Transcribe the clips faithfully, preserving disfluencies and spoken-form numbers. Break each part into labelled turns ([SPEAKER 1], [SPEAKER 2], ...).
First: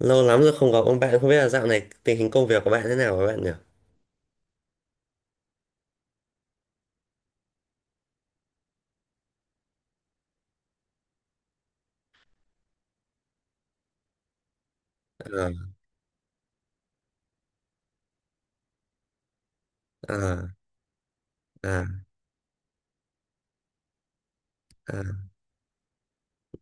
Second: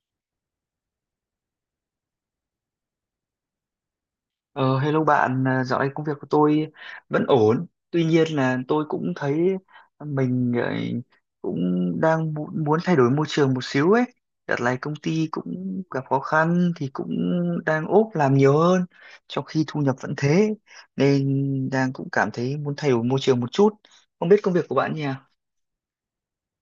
[SPEAKER 1] Lâu lắm rồi không gặp ông bạn, không biết là dạo này tình hình công việc của bạn thế nào với bạn nhỉ?
[SPEAKER 2] Ờ, hello bạn, à, dạo này công việc của tôi vẫn ổn. Tuy nhiên là tôi cũng thấy mình ờ, cũng đang mu- muốn thay đổi môi trường một xíu ấy. Đợt này công ty
[SPEAKER 1] Ờ,
[SPEAKER 2] cũng gặp khó khăn thì cũng đang ốp làm nhiều hơn, trong khi thu nhập vẫn
[SPEAKER 1] à,
[SPEAKER 2] thế. Nên
[SPEAKER 1] à,
[SPEAKER 2] đang cũng cảm thấy muốn thay đổi môi trường một chút. Không biết công việc của bạn nhỉ?
[SPEAKER 1] à.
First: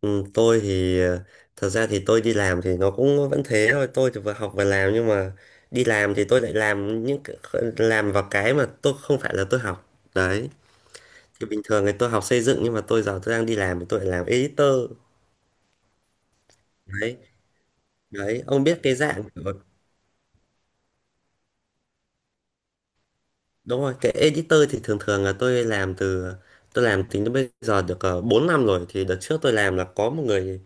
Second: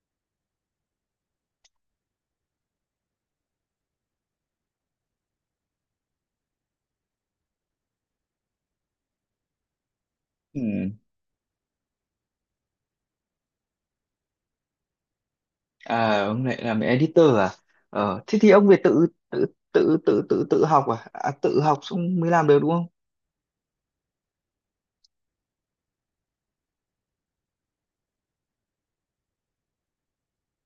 [SPEAKER 1] Ừ, tôi thì ờ, thật ra thì tôi đi làm thì nó cũng vẫn thế thôi, tôi thì vừa học vừa làm nhưng mà đi làm thì tôi lại làm những cái- làm vào cái mà tôi không phải là tôi học. Đấy,
[SPEAKER 2] Ừ.
[SPEAKER 1] thì bình thường thì tôi học xây dựng nhưng mà tôi giờ tôi đang đi làm thì tôi lại làm editor.
[SPEAKER 2] À, ông lại làm
[SPEAKER 1] Đấy,
[SPEAKER 2] editor à? Ờ, thế
[SPEAKER 1] đấy,
[SPEAKER 2] thì
[SPEAKER 1] ông
[SPEAKER 2] ông về
[SPEAKER 1] biết cái
[SPEAKER 2] tự
[SPEAKER 1] dạng
[SPEAKER 2] tự
[SPEAKER 1] của-
[SPEAKER 2] tự tự tự tự học à? À, tự học xong mới làm được đúng không?
[SPEAKER 1] đúng rồi, cái editor thì thường thường là tôi làm từ tôi làm tính đến bây giờ được uh, bốn năm rồi. Thì đợt trước tôi làm là có một người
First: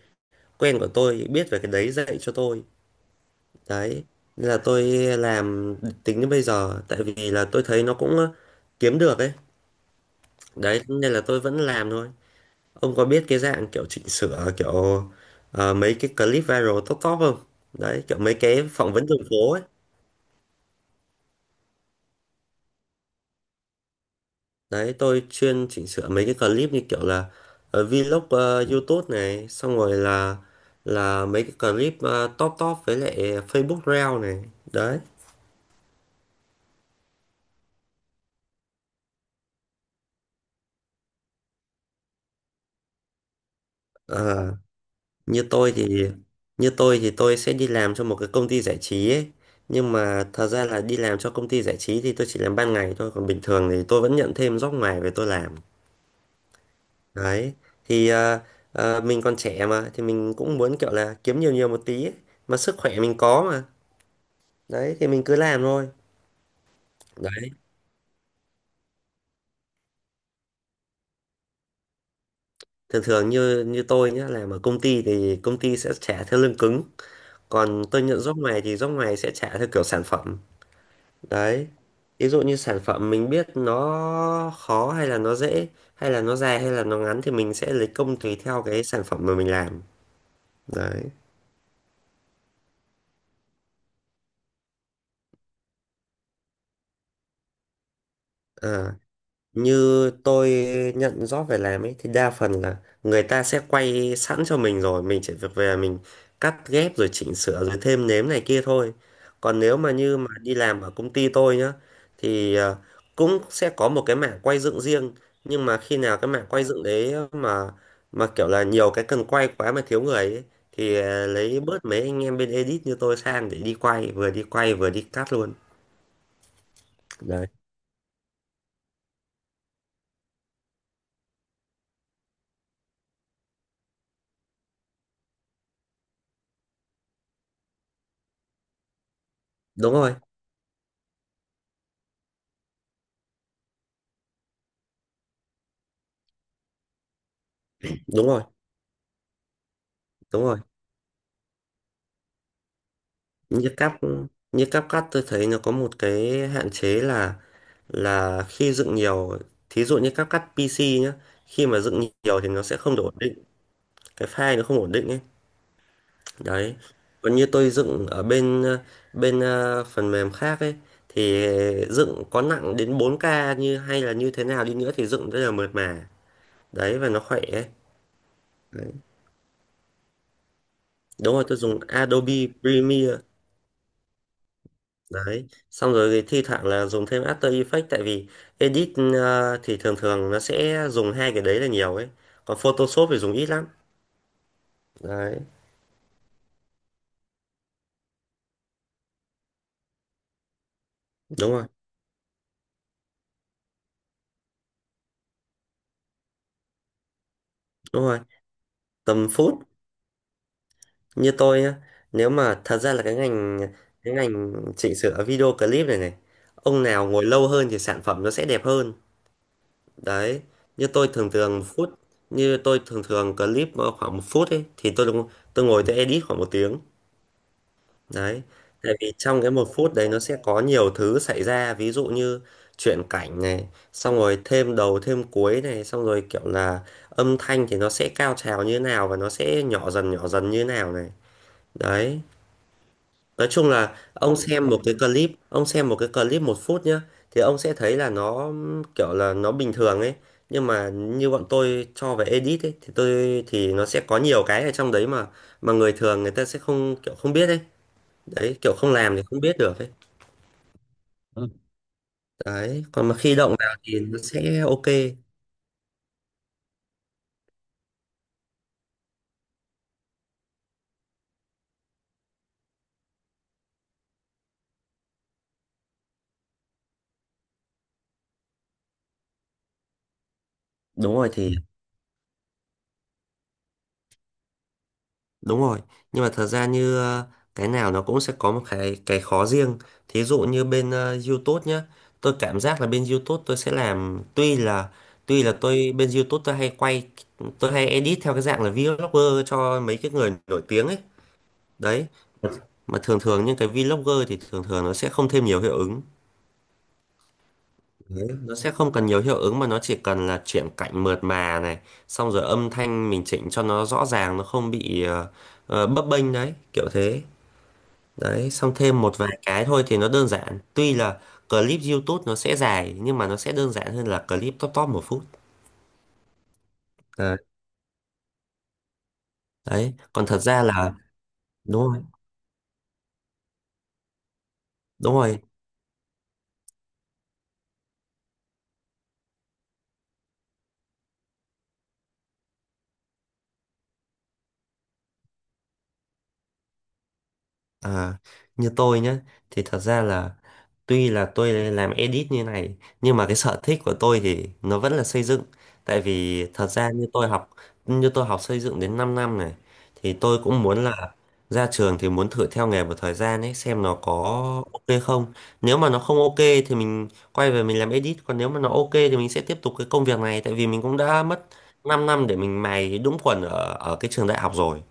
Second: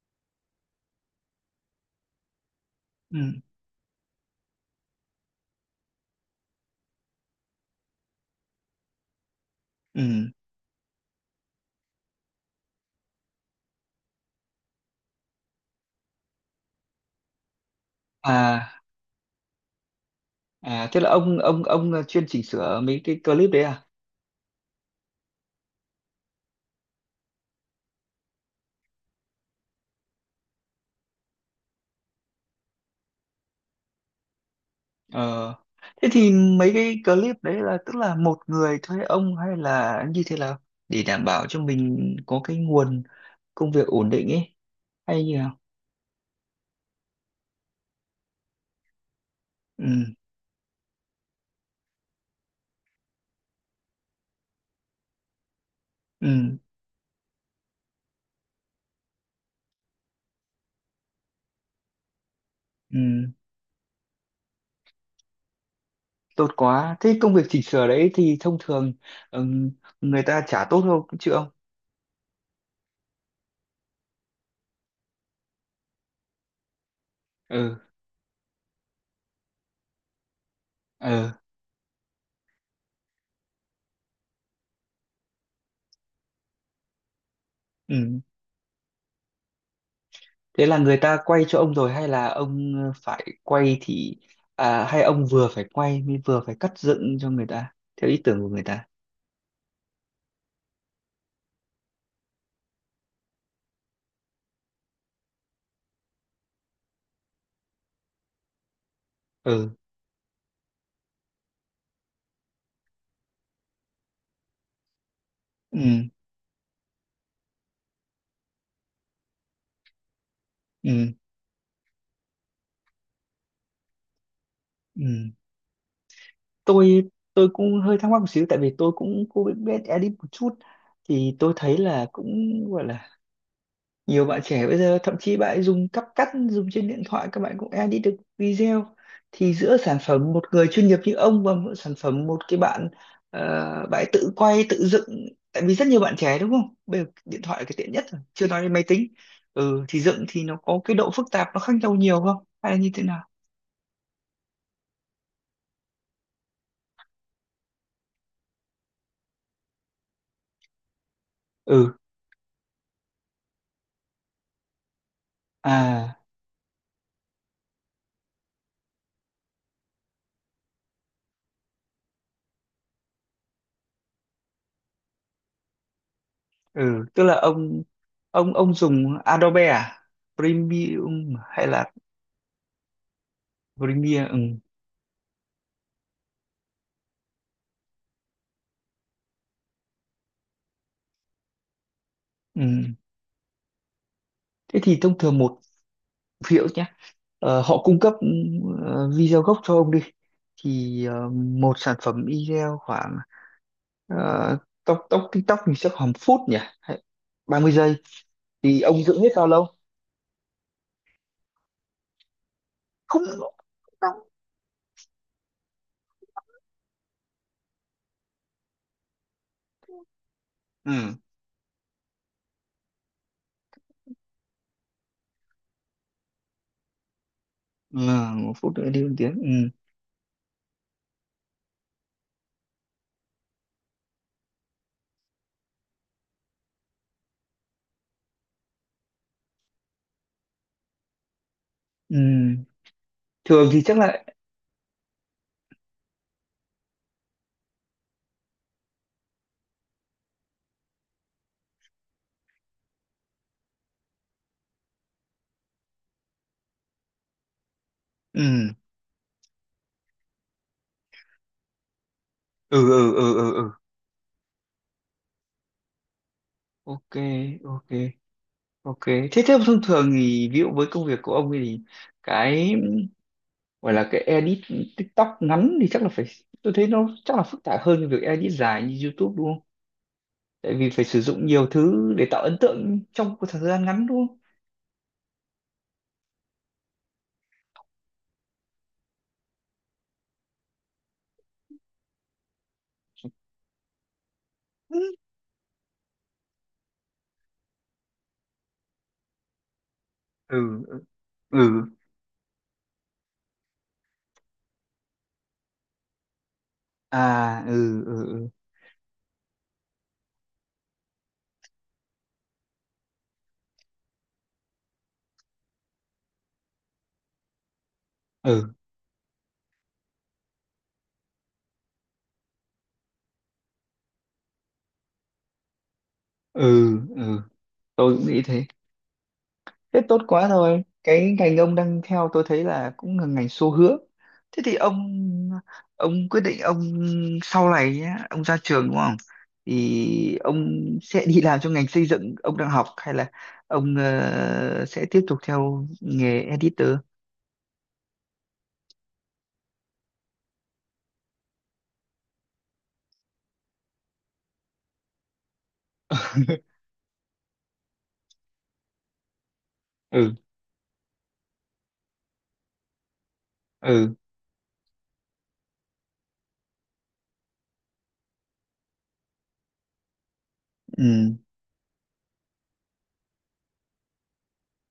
[SPEAKER 1] quen của tôi biết về cái đấy dạy cho tôi,
[SPEAKER 2] Ừ.
[SPEAKER 1] đấy nên là tôi làm tính đến bây giờ tại vì là tôi thấy nó cũng ờ, kiếm được ấy.
[SPEAKER 2] Ừ.
[SPEAKER 1] Đấy nên là tôi vẫn làm thôi. Ông có biết cái dạng kiểu chỉnh sửa kiểu ờ, mấy cái clip viral top top không? Đấy kiểu mấy cái
[SPEAKER 2] À,
[SPEAKER 1] phỏng vấn đường phố ấy.
[SPEAKER 2] à thế là ông ông ông là chuyên chỉnh sửa mấy cái clip đấy à?
[SPEAKER 1] Đấy, tôi chuyên chỉnh sửa mấy cái clip như kiểu là ờ, vlog, ờ, YouTube này, xong rồi là là mấy cái clip ờ, top top với lại Facebook Reel này. Đấy.
[SPEAKER 2] Ờ. Thế thì mấy cái clip đấy là tức là một người thuê ông hay là như thế nào để đảm bảo cho mình có cái nguồn công việc ổn định
[SPEAKER 1] Ờ.
[SPEAKER 2] ấy hay như
[SPEAKER 1] như
[SPEAKER 2] nào?
[SPEAKER 1] tôi thì như tôi thì tôi sẽ đi làm cho một cái công ty giải trí ấy, nhưng
[SPEAKER 2] Ừ,
[SPEAKER 1] mà thật ra là đi làm cho công ty giải trí thì tôi chỉ làm ban ngày thôi, còn bình thường thì tôi vẫn nhận thêm job ngoài về tôi làm.
[SPEAKER 2] ừ,
[SPEAKER 1] Đấy, thì ờ, ờ, mình còn trẻ mà thì mình cũng muốn kiểu là kiếm nhiều nhiều một tí ấy. Mà sức khỏe mình
[SPEAKER 2] ừ,
[SPEAKER 1] có mà, đấy thì mình cứ làm thôi.
[SPEAKER 2] tốt quá. Thế công việc
[SPEAKER 1] Đấy,
[SPEAKER 2] chỉnh sửa đấy thì thông thường, ừ, người ta trả tốt không chứ ông?
[SPEAKER 1] thường thường như như tôi nhá, làm ở công ty thì công ty sẽ trả theo lương cứng,
[SPEAKER 2] Ừ,
[SPEAKER 1] còn tôi nhận job ngoài thì job ngoài sẽ trả theo kiểu sản phẩm.
[SPEAKER 2] ừ,
[SPEAKER 1] Đấy, ví dụ như sản phẩm mình biết nó khó hay là nó dễ, hay là nó dài hay là nó ngắn, thì mình sẽ lấy công
[SPEAKER 2] ừ.
[SPEAKER 1] tùy theo cái sản phẩm mà mình làm.
[SPEAKER 2] Thế là người
[SPEAKER 1] Đấy.
[SPEAKER 2] ta quay cho ông rồi hay là ông ờ, phải quay thì, à, hay ông vừa phải quay mới vừa phải cắt dựng cho người ta theo ý tưởng của người ta.
[SPEAKER 1] À. Như tôi nhận job về làm ấy thì đa phần là người ta sẽ quay sẵn cho mình rồi, mình chỉ việc về mình cắt ghép rồi chỉnh sửa rồi thêm nếm này kia thôi. Còn
[SPEAKER 2] Ừ.
[SPEAKER 1] nếu mà như mà đi làm ở công ty tôi nhá, thì ờ, cũng sẽ có một cái mảng quay dựng riêng, nhưng mà
[SPEAKER 2] Ừ.
[SPEAKER 1] khi nào cái mảng quay dựng đấy mà mà kiểu là nhiều cái cần quay quá mà thiếu người ấy, thì
[SPEAKER 2] Ừ.
[SPEAKER 1] ờ, lấy bớt mấy anh em bên edit như tôi sang để đi quay, vừa đi quay vừa đi
[SPEAKER 2] Ừ.
[SPEAKER 1] cắt luôn.
[SPEAKER 2] Tôi
[SPEAKER 1] Đấy.
[SPEAKER 2] tôi cũng hơi thắc mắc một xíu tại vì tôi cũng cũng biết, biết edit một chút thì tôi thấy là cũng gọi là nhiều bạn trẻ bây giờ thậm chí bạn ấy dùng cắp cắt dùng trên điện thoại các bạn cũng edit được video thì giữa
[SPEAKER 1] Đúng
[SPEAKER 2] sản
[SPEAKER 1] rồi,
[SPEAKER 2] phẩm một người chuyên nghiệp như ông và một sản phẩm một cái bạn, ờ, bạn ấy tự quay tự dựng tại vì rất nhiều bạn trẻ đúng không bây giờ điện thoại là cái tiện nhất rồi
[SPEAKER 1] đúng rồi,
[SPEAKER 2] chưa nói đến máy tính, ừ, thì dựng thì
[SPEAKER 1] đúng
[SPEAKER 2] nó
[SPEAKER 1] rồi.
[SPEAKER 2] có cái độ phức tạp nó khác nhau nhiều không hay là như thế nào,
[SPEAKER 1] Như cáp như cáp cắt tôi thấy nó có một cái hạn chế là là khi dựng nhiều, thí dụ như cáp cắt pê xê nhá, khi mà
[SPEAKER 2] ừ,
[SPEAKER 1] dựng nhiều thì nó sẽ không được ổn định, cái file nó không ổn định ấy.
[SPEAKER 2] à,
[SPEAKER 1] Đấy, còn như tôi dựng ở bên ờ, bên ờ, phần mềm khác ấy, thì dựng có nặng đến bốn k, như hay là như thế nào đi nữa thì dựng rất là mượt mà. Đấy,
[SPEAKER 2] ừ,
[SPEAKER 1] và nó
[SPEAKER 2] tức là
[SPEAKER 1] khỏe ấy.
[SPEAKER 2] ông ông ông
[SPEAKER 1] Đấy.
[SPEAKER 2] dùng Adobe à, Premium
[SPEAKER 1] Đúng rồi, tôi
[SPEAKER 2] hay
[SPEAKER 1] dùng
[SPEAKER 2] là
[SPEAKER 1] Adobe Premiere.
[SPEAKER 2] Premiere, ừ.
[SPEAKER 1] Đấy, xong rồi thì thi thoảng là dùng thêm After Effects, tại vì edit ờ, thì thường thường nó sẽ dùng hai cái đấy là nhiều ấy. Còn
[SPEAKER 2] Ừ.
[SPEAKER 1] Photoshop thì dùng ít lắm.
[SPEAKER 2] Thế thì thông thường
[SPEAKER 1] Đấy,
[SPEAKER 2] một ví dụ nhé, ờ, họ cung cấp, ờ, video gốc cho ông đi thì, ờ,
[SPEAKER 1] đúng rồi,
[SPEAKER 2] một sản phẩm video khoảng, ờ, tóc tóc TikTok thì sẽ khoảng một phút nhỉ hay ba mươi giây
[SPEAKER 1] đúng rồi.
[SPEAKER 2] thì ông dựng
[SPEAKER 1] Tầm
[SPEAKER 2] hết bao
[SPEAKER 1] phút,
[SPEAKER 2] lâu,
[SPEAKER 1] như tôi nhá, nếu mà thật ra là cái
[SPEAKER 2] không,
[SPEAKER 1] ngành cái
[SPEAKER 2] không,
[SPEAKER 1] ngành chỉnh sửa video clip này này, ông nào ngồi lâu hơn thì sản phẩm nó sẽ đẹp hơn. Đấy, như tôi
[SPEAKER 2] ừ.
[SPEAKER 1] thường thường phút, như tôi thường thường clip khoảng một phút ấy thì tôi tôi ngồi tôi edit khoảng một tiếng.
[SPEAKER 2] Ừ,
[SPEAKER 1] Đấy,
[SPEAKER 2] một phút nữa
[SPEAKER 1] tại
[SPEAKER 2] đi một
[SPEAKER 1] vì
[SPEAKER 2] tiếng,
[SPEAKER 1] trong cái một
[SPEAKER 2] ừ.
[SPEAKER 1] phút đấy nó sẽ có nhiều thứ xảy ra, ví dụ như chuyển cảnh này, xong rồi thêm đầu thêm cuối này, xong rồi kiểu là âm thanh thì nó sẽ cao trào như nào và nó sẽ nhỏ dần nhỏ dần như nào này.
[SPEAKER 2] Ừ,
[SPEAKER 1] Đấy, nói
[SPEAKER 2] thường
[SPEAKER 1] chung
[SPEAKER 2] thì
[SPEAKER 1] là
[SPEAKER 2] chắc là,
[SPEAKER 1] ông xem một cái clip, ông xem một cái clip một phút nhá, thì ông sẽ thấy là nó kiểu là nó bình thường ấy, nhưng mà như bọn tôi cho về edit ấy thì tôi thì nó sẽ có nhiều cái ở trong đấy mà mà người thường người ta sẽ không kiểu không biết ấy. Đấy,
[SPEAKER 2] ừ,
[SPEAKER 1] kiểu không làm thì không biết được ấy. Đấy
[SPEAKER 2] ừ,
[SPEAKER 1] còn
[SPEAKER 2] ừ,
[SPEAKER 1] mà
[SPEAKER 2] ừ,
[SPEAKER 1] khi
[SPEAKER 2] ừ,
[SPEAKER 1] động
[SPEAKER 2] ừ.
[SPEAKER 1] vào thì nó sẽ ok.
[SPEAKER 2] OK, ok, ok, thế thế thông thường thì ví dụ với công việc của ông ấy thì cái gọi là cái edit TikTok ngắn thì chắc là phải tôi thấy nó chắc là phức tạp hơn cái việc edit dài như YouTube đúng không? Tại vì phải
[SPEAKER 1] Đúng
[SPEAKER 2] sử
[SPEAKER 1] rồi,
[SPEAKER 2] dụng
[SPEAKER 1] thì
[SPEAKER 2] nhiều thứ để tạo ấn tượng trong một thời gian ngắn đúng không?
[SPEAKER 1] đúng rồi, nhưng mà thật ra như ờ, cái nào nó cũng sẽ có một cái cái khó riêng. Thí dụ như bên ờ, YouTube nhá, tôi cảm giác là bên YouTube tôi sẽ làm, tuy là
[SPEAKER 2] Ừ,
[SPEAKER 1] tuy là tôi bên YouTube tôi hay quay tôi hay edit theo cái dạng là vlogger cho mấy cái người nổi
[SPEAKER 2] ừ,
[SPEAKER 1] tiếng ấy.
[SPEAKER 2] ừ.
[SPEAKER 1] Đấy, mà thường thường những cái vlogger thì thường thường nó sẽ không thêm nhiều hiệu ứng,
[SPEAKER 2] À, ừ, ừ, ừ,
[SPEAKER 1] nó sẽ không cần nhiều hiệu ứng, mà nó chỉ cần là chuyển cảnh mượt mà này, xong rồi âm thanh mình chỉnh cho nó rõ ràng, nó không bị ờ, ờ, bấp bênh. Đấy kiểu thế. Đấy, xong
[SPEAKER 2] ừ,
[SPEAKER 1] thêm một vài cái thôi thì nó đơn giản, tuy là clip YouTube nó sẽ dài nhưng mà nó sẽ đơn giản hơn là clip top top một phút.
[SPEAKER 2] ừ,
[SPEAKER 1] Đấy.
[SPEAKER 2] ừ. Tôi cũng nghĩ thế.
[SPEAKER 1] Đấy.
[SPEAKER 2] Thế tốt
[SPEAKER 1] Còn thật
[SPEAKER 2] quá
[SPEAKER 1] ra
[SPEAKER 2] rồi.
[SPEAKER 1] là
[SPEAKER 2] Cái ngành ông
[SPEAKER 1] đúng
[SPEAKER 2] đang
[SPEAKER 1] rồi,
[SPEAKER 2] theo tôi thấy là cũng là ngành xu hướng. Thế thì ông
[SPEAKER 1] đúng rồi.
[SPEAKER 2] ông quyết định ông sau này nhé, ông ra trường đúng không? Thì ông sẽ đi làm trong ngành xây dựng ông đang học hay là ông, ờ, sẽ tiếp tục theo nghề editor?
[SPEAKER 1] À, như tôi nhé, thì thật ra là tuy là tôi làm edit như này nhưng mà cái sở thích của tôi thì nó vẫn là xây dựng. Tại vì thật ra như tôi học như tôi học xây dựng đến 5 năm này, thì
[SPEAKER 2] Ừ,
[SPEAKER 1] tôi cũng muốn là ra trường thì muốn thử theo nghề một thời gian ấy xem nó có
[SPEAKER 2] ừ,
[SPEAKER 1] ok không. Nếu mà nó không ok thì mình quay về mình làm edit, còn nếu mà nó ok thì mình sẽ tiếp tục cái công việc này, tại vì mình cũng đã
[SPEAKER 2] ừ,
[SPEAKER 1] mất 5 năm để mình mài đúng quần ở ở cái trường đại học rồi.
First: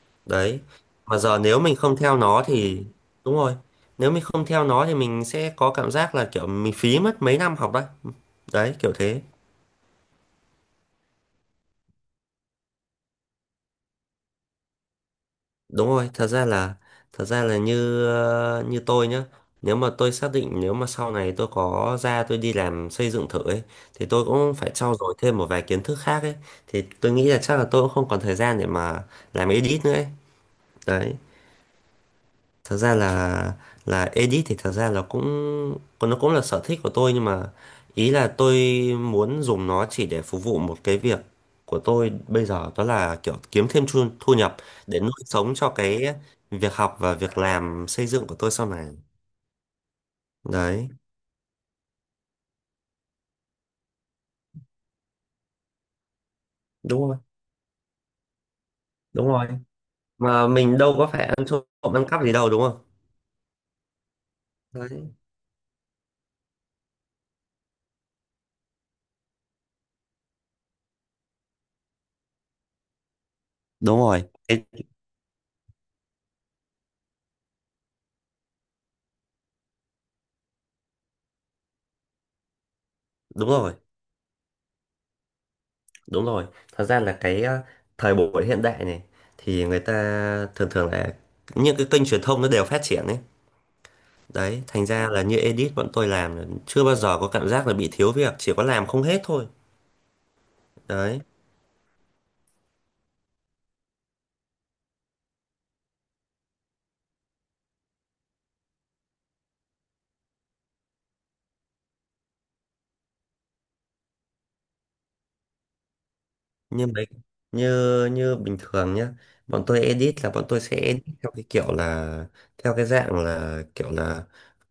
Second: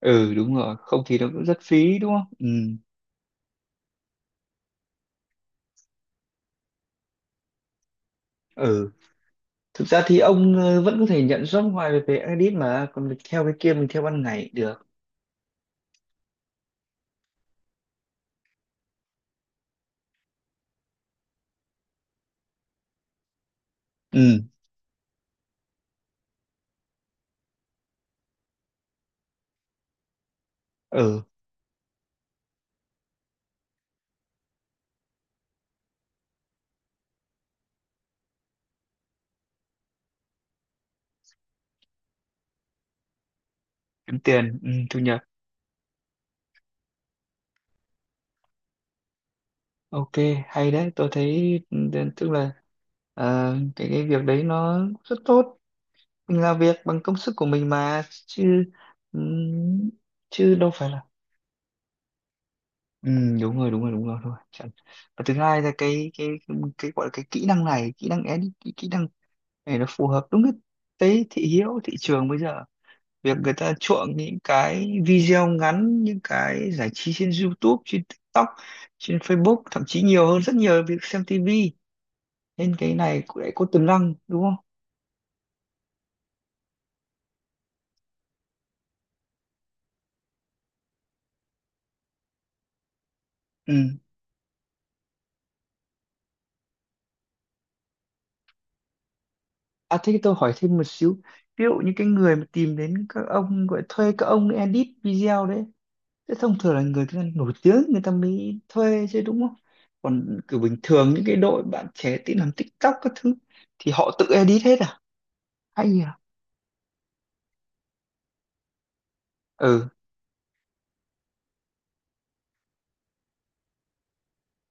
[SPEAKER 2] ừ, đúng
[SPEAKER 1] Đấy
[SPEAKER 2] rồi, không thì
[SPEAKER 1] mà
[SPEAKER 2] nó
[SPEAKER 1] giờ
[SPEAKER 2] cũng rất
[SPEAKER 1] nếu mình không
[SPEAKER 2] phí đúng
[SPEAKER 1] theo
[SPEAKER 2] không?
[SPEAKER 1] nó
[SPEAKER 2] Ừ,
[SPEAKER 1] thì đúng rồi, nếu mình không theo nó thì mình sẽ có cảm giác là kiểu mình phí mất mấy năm học đấy. Đấy
[SPEAKER 2] ừ.
[SPEAKER 1] kiểu thế.
[SPEAKER 2] Thực ra thì ông, ờ, vẫn có thể nhận job ngoài về, về edit mà còn theo cái kia mình theo ban ngày được.
[SPEAKER 1] Đúng rồi. Thật ra là thật ra là như ờ, như tôi nhá, nếu mà tôi xác định nếu mà sau này tôi có ra tôi đi làm xây dựng thử ấy, thì tôi
[SPEAKER 2] Ừ,
[SPEAKER 1] cũng phải trau dồi thêm một vài kiến thức khác ấy, thì tôi nghĩ là chắc là tôi cũng không còn thời gian để mà làm edit nữa ấy. Đấy,
[SPEAKER 2] ừ.
[SPEAKER 1] thật ra là là edit thì thật ra là cũng còn nó cũng là sở thích của tôi, nhưng mà ý là tôi muốn dùng nó chỉ để phục vụ một cái việc của tôi bây giờ, đó là kiểu kiếm thêm thu,
[SPEAKER 2] Kiếm
[SPEAKER 1] thu nhập
[SPEAKER 2] tiền, ừ, thu
[SPEAKER 1] để nuôi
[SPEAKER 2] nhập.
[SPEAKER 1] sống cho cái việc học và việc làm xây dựng của tôi sau này.
[SPEAKER 2] OK, hay
[SPEAKER 1] Đấy,
[SPEAKER 2] đấy tôi thấy, ừ, tức là, ờ, cái cái việc đấy nó rất tốt, mình làm việc bằng
[SPEAKER 1] đúng
[SPEAKER 2] công
[SPEAKER 1] rồi,
[SPEAKER 2] sức của mình mà chứ, ừ,
[SPEAKER 1] đúng rồi, mà
[SPEAKER 2] chứ đâu
[SPEAKER 1] mình
[SPEAKER 2] phải
[SPEAKER 1] đâu
[SPEAKER 2] là,
[SPEAKER 1] có phải ăn trộm ăn cắp gì đâu, đúng không?
[SPEAKER 2] ừ, đúng rồi, đúng rồi, đúng rồi, thôi chẳng.
[SPEAKER 1] Đấy,
[SPEAKER 2] Và thứ hai là cái cái cái gọi là cái kỹ năng này, kỹ năng edit, kỹ kỹ năng này nó phù hợp đúng cái cái thị hiếu thị trường bây giờ việc người ta
[SPEAKER 1] đúng
[SPEAKER 2] chuộng
[SPEAKER 1] rồi.
[SPEAKER 2] những
[SPEAKER 1] Cái-
[SPEAKER 2] cái video ngắn những cái giải trí trên YouTube trên TikTok trên Facebook thậm chí nhiều hơn rất nhiều việc xem tê vê nên cái này cũng
[SPEAKER 1] đúng
[SPEAKER 2] lại có
[SPEAKER 1] rồi.
[SPEAKER 2] tiềm năng đúng không,
[SPEAKER 1] Đúng rồi, thật ra là cái ờ, thời buổi hiện đại này thì người ta thường thường là những cái kênh truyền thông nó đều phát triển ấy.
[SPEAKER 2] ừ.
[SPEAKER 1] Đấy, thành ra là như edit bọn tôi làm là chưa bao giờ có cảm giác là bị thiếu việc, chỉ có làm không hết thôi.
[SPEAKER 2] À, thế tôi hỏi thêm một xíu,
[SPEAKER 1] Đấy.
[SPEAKER 2] ví dụ như cái người mà tìm đến các ông gọi thuê các ông edit video đấy thế thông thường là người ta nổi tiếng người ta mới thuê chứ đúng không, còn kiểu bình thường những cái đội bạn trẻ tí làm TikTok các thứ thì họ tự edit hết à, hay à,
[SPEAKER 1] Như mấy như như bình thường nhá, bọn tôi
[SPEAKER 2] ừ,
[SPEAKER 1] edit là bọn tôi sẽ edit theo cái kiểu là theo cái dạng là kiểu là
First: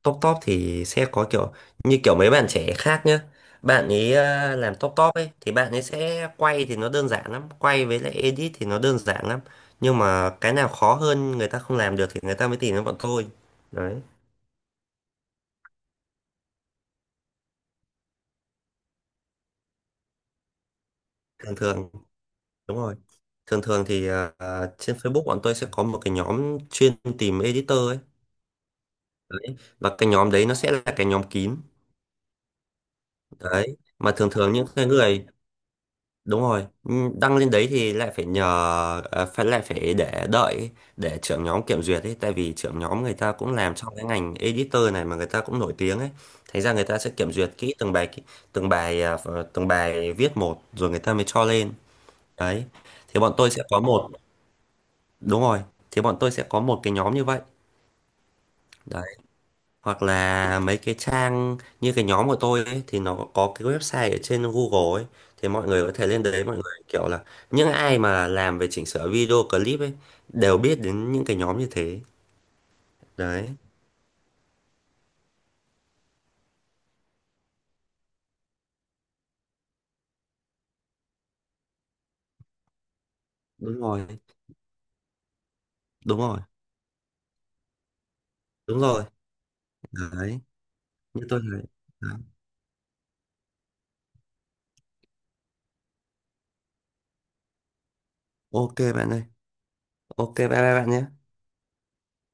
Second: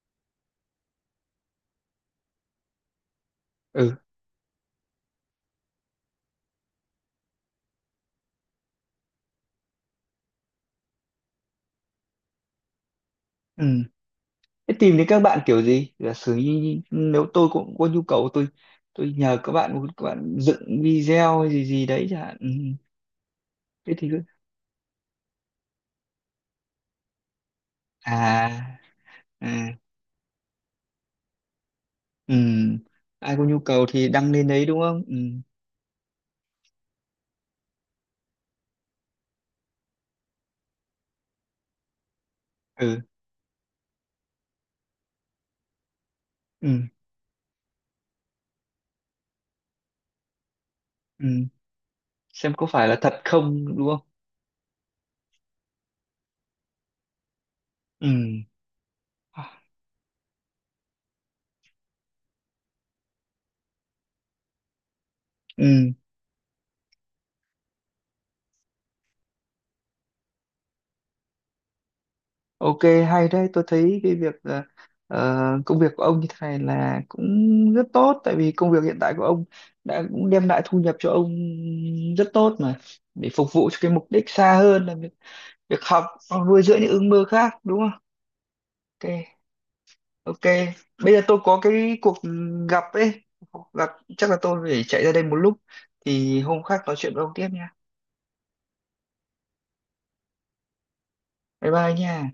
[SPEAKER 1] top top thì sẽ có kiểu như kiểu mấy bạn trẻ khác nhá, bạn
[SPEAKER 2] ừ,
[SPEAKER 1] ấy ờ, làm top top ấy thì bạn ấy sẽ quay thì nó đơn giản lắm, quay với lại edit thì nó đơn giản lắm, nhưng mà cái nào khó hơn người ta không làm được thì người ta mới tìm đến bọn tôi.
[SPEAKER 2] ừ.
[SPEAKER 1] Đấy,
[SPEAKER 2] Thế tìm đến các bạn kiểu gì? Giả sử như nếu tôi cũng có nhu cầu tôi tôi nhờ các bạn các bạn dựng video hay
[SPEAKER 1] thường
[SPEAKER 2] gì gì
[SPEAKER 1] thường
[SPEAKER 2] đấy chẳng hạn. Ừ.
[SPEAKER 1] đúng rồi, thường thường
[SPEAKER 2] Thế
[SPEAKER 1] thì
[SPEAKER 2] thì cứ,
[SPEAKER 1] ờ, trên Facebook bọn tôi sẽ có một cái nhóm chuyên tìm editor ấy.
[SPEAKER 2] à,
[SPEAKER 1] Đấy.
[SPEAKER 2] à,
[SPEAKER 1] Và cái nhóm đấy nó sẽ là cái nhóm kín.
[SPEAKER 2] ừ. Ai có nhu
[SPEAKER 1] Đấy,
[SPEAKER 2] cầu thì
[SPEAKER 1] mà thường
[SPEAKER 2] đăng lên
[SPEAKER 1] thường
[SPEAKER 2] đấy
[SPEAKER 1] những
[SPEAKER 2] đúng
[SPEAKER 1] cái
[SPEAKER 2] không? Ừ.
[SPEAKER 1] người đúng rồi, ừ, đăng lên đấy thì lại phải nhờ à, phải lại phải để đợi ấy, để trưởng nhóm kiểm duyệt ấy, tại vì trưởng
[SPEAKER 2] Ừ.
[SPEAKER 1] nhóm người ta cũng làm trong cái ngành editor này mà người ta cũng nổi tiếng ấy, thành ra
[SPEAKER 2] Ừ.
[SPEAKER 1] người ta sẽ kiểm duyệt kỹ từng bài từng bài à, ph- từng bài viết một rồi người ta mới
[SPEAKER 2] Ừ.
[SPEAKER 1] cho lên.
[SPEAKER 2] Xem có
[SPEAKER 1] Đấy
[SPEAKER 2] phải là
[SPEAKER 1] thì
[SPEAKER 2] thật
[SPEAKER 1] bọn tôi sẽ
[SPEAKER 2] không
[SPEAKER 1] có
[SPEAKER 2] đúng không?
[SPEAKER 1] một đúng rồi, thì bọn tôi sẽ có một cái nhóm như vậy,
[SPEAKER 2] Ừ.
[SPEAKER 1] hoặc là mấy cái trang như cái nhóm của tôi ấy, thì nó có cái website ở trên Google ấy, thì mọi người
[SPEAKER 2] Ừ.
[SPEAKER 1] có thể lên đấy mọi người kiểu là những ai mà làm về chỉnh sửa video clip ấy đều biết đến những cái nhóm như thế.
[SPEAKER 2] OK, hay đấy
[SPEAKER 1] Đấy,
[SPEAKER 2] tôi thấy cái việc, ờ, ờ, công việc của ông như thế này là cũng rất tốt tại vì công việc hiện tại của ông đã cũng đem lại thu nhập cho ông rất tốt mà để phục vụ cho
[SPEAKER 1] đúng
[SPEAKER 2] cái
[SPEAKER 1] rồi,
[SPEAKER 2] mục đích xa hơn là việc, việc học
[SPEAKER 1] đúng rồi,
[SPEAKER 2] hoặc nuôi dưỡng những ước mơ khác đúng không?
[SPEAKER 1] đúng rồi.
[SPEAKER 2] OK, ok,
[SPEAKER 1] Đấy,
[SPEAKER 2] bây giờ
[SPEAKER 1] như
[SPEAKER 2] tôi
[SPEAKER 1] tôi
[SPEAKER 2] có
[SPEAKER 1] này.
[SPEAKER 2] cái
[SPEAKER 1] Đấy.
[SPEAKER 2] cuộc gặp ấy, cuộc gặp chắc là tôi phải chạy ra đây một lúc thì hôm khác nói chuyện với ông tiếp nha,
[SPEAKER 1] Ok bạn ơi, ok bye bye bạn nhé.
[SPEAKER 2] bye bye nha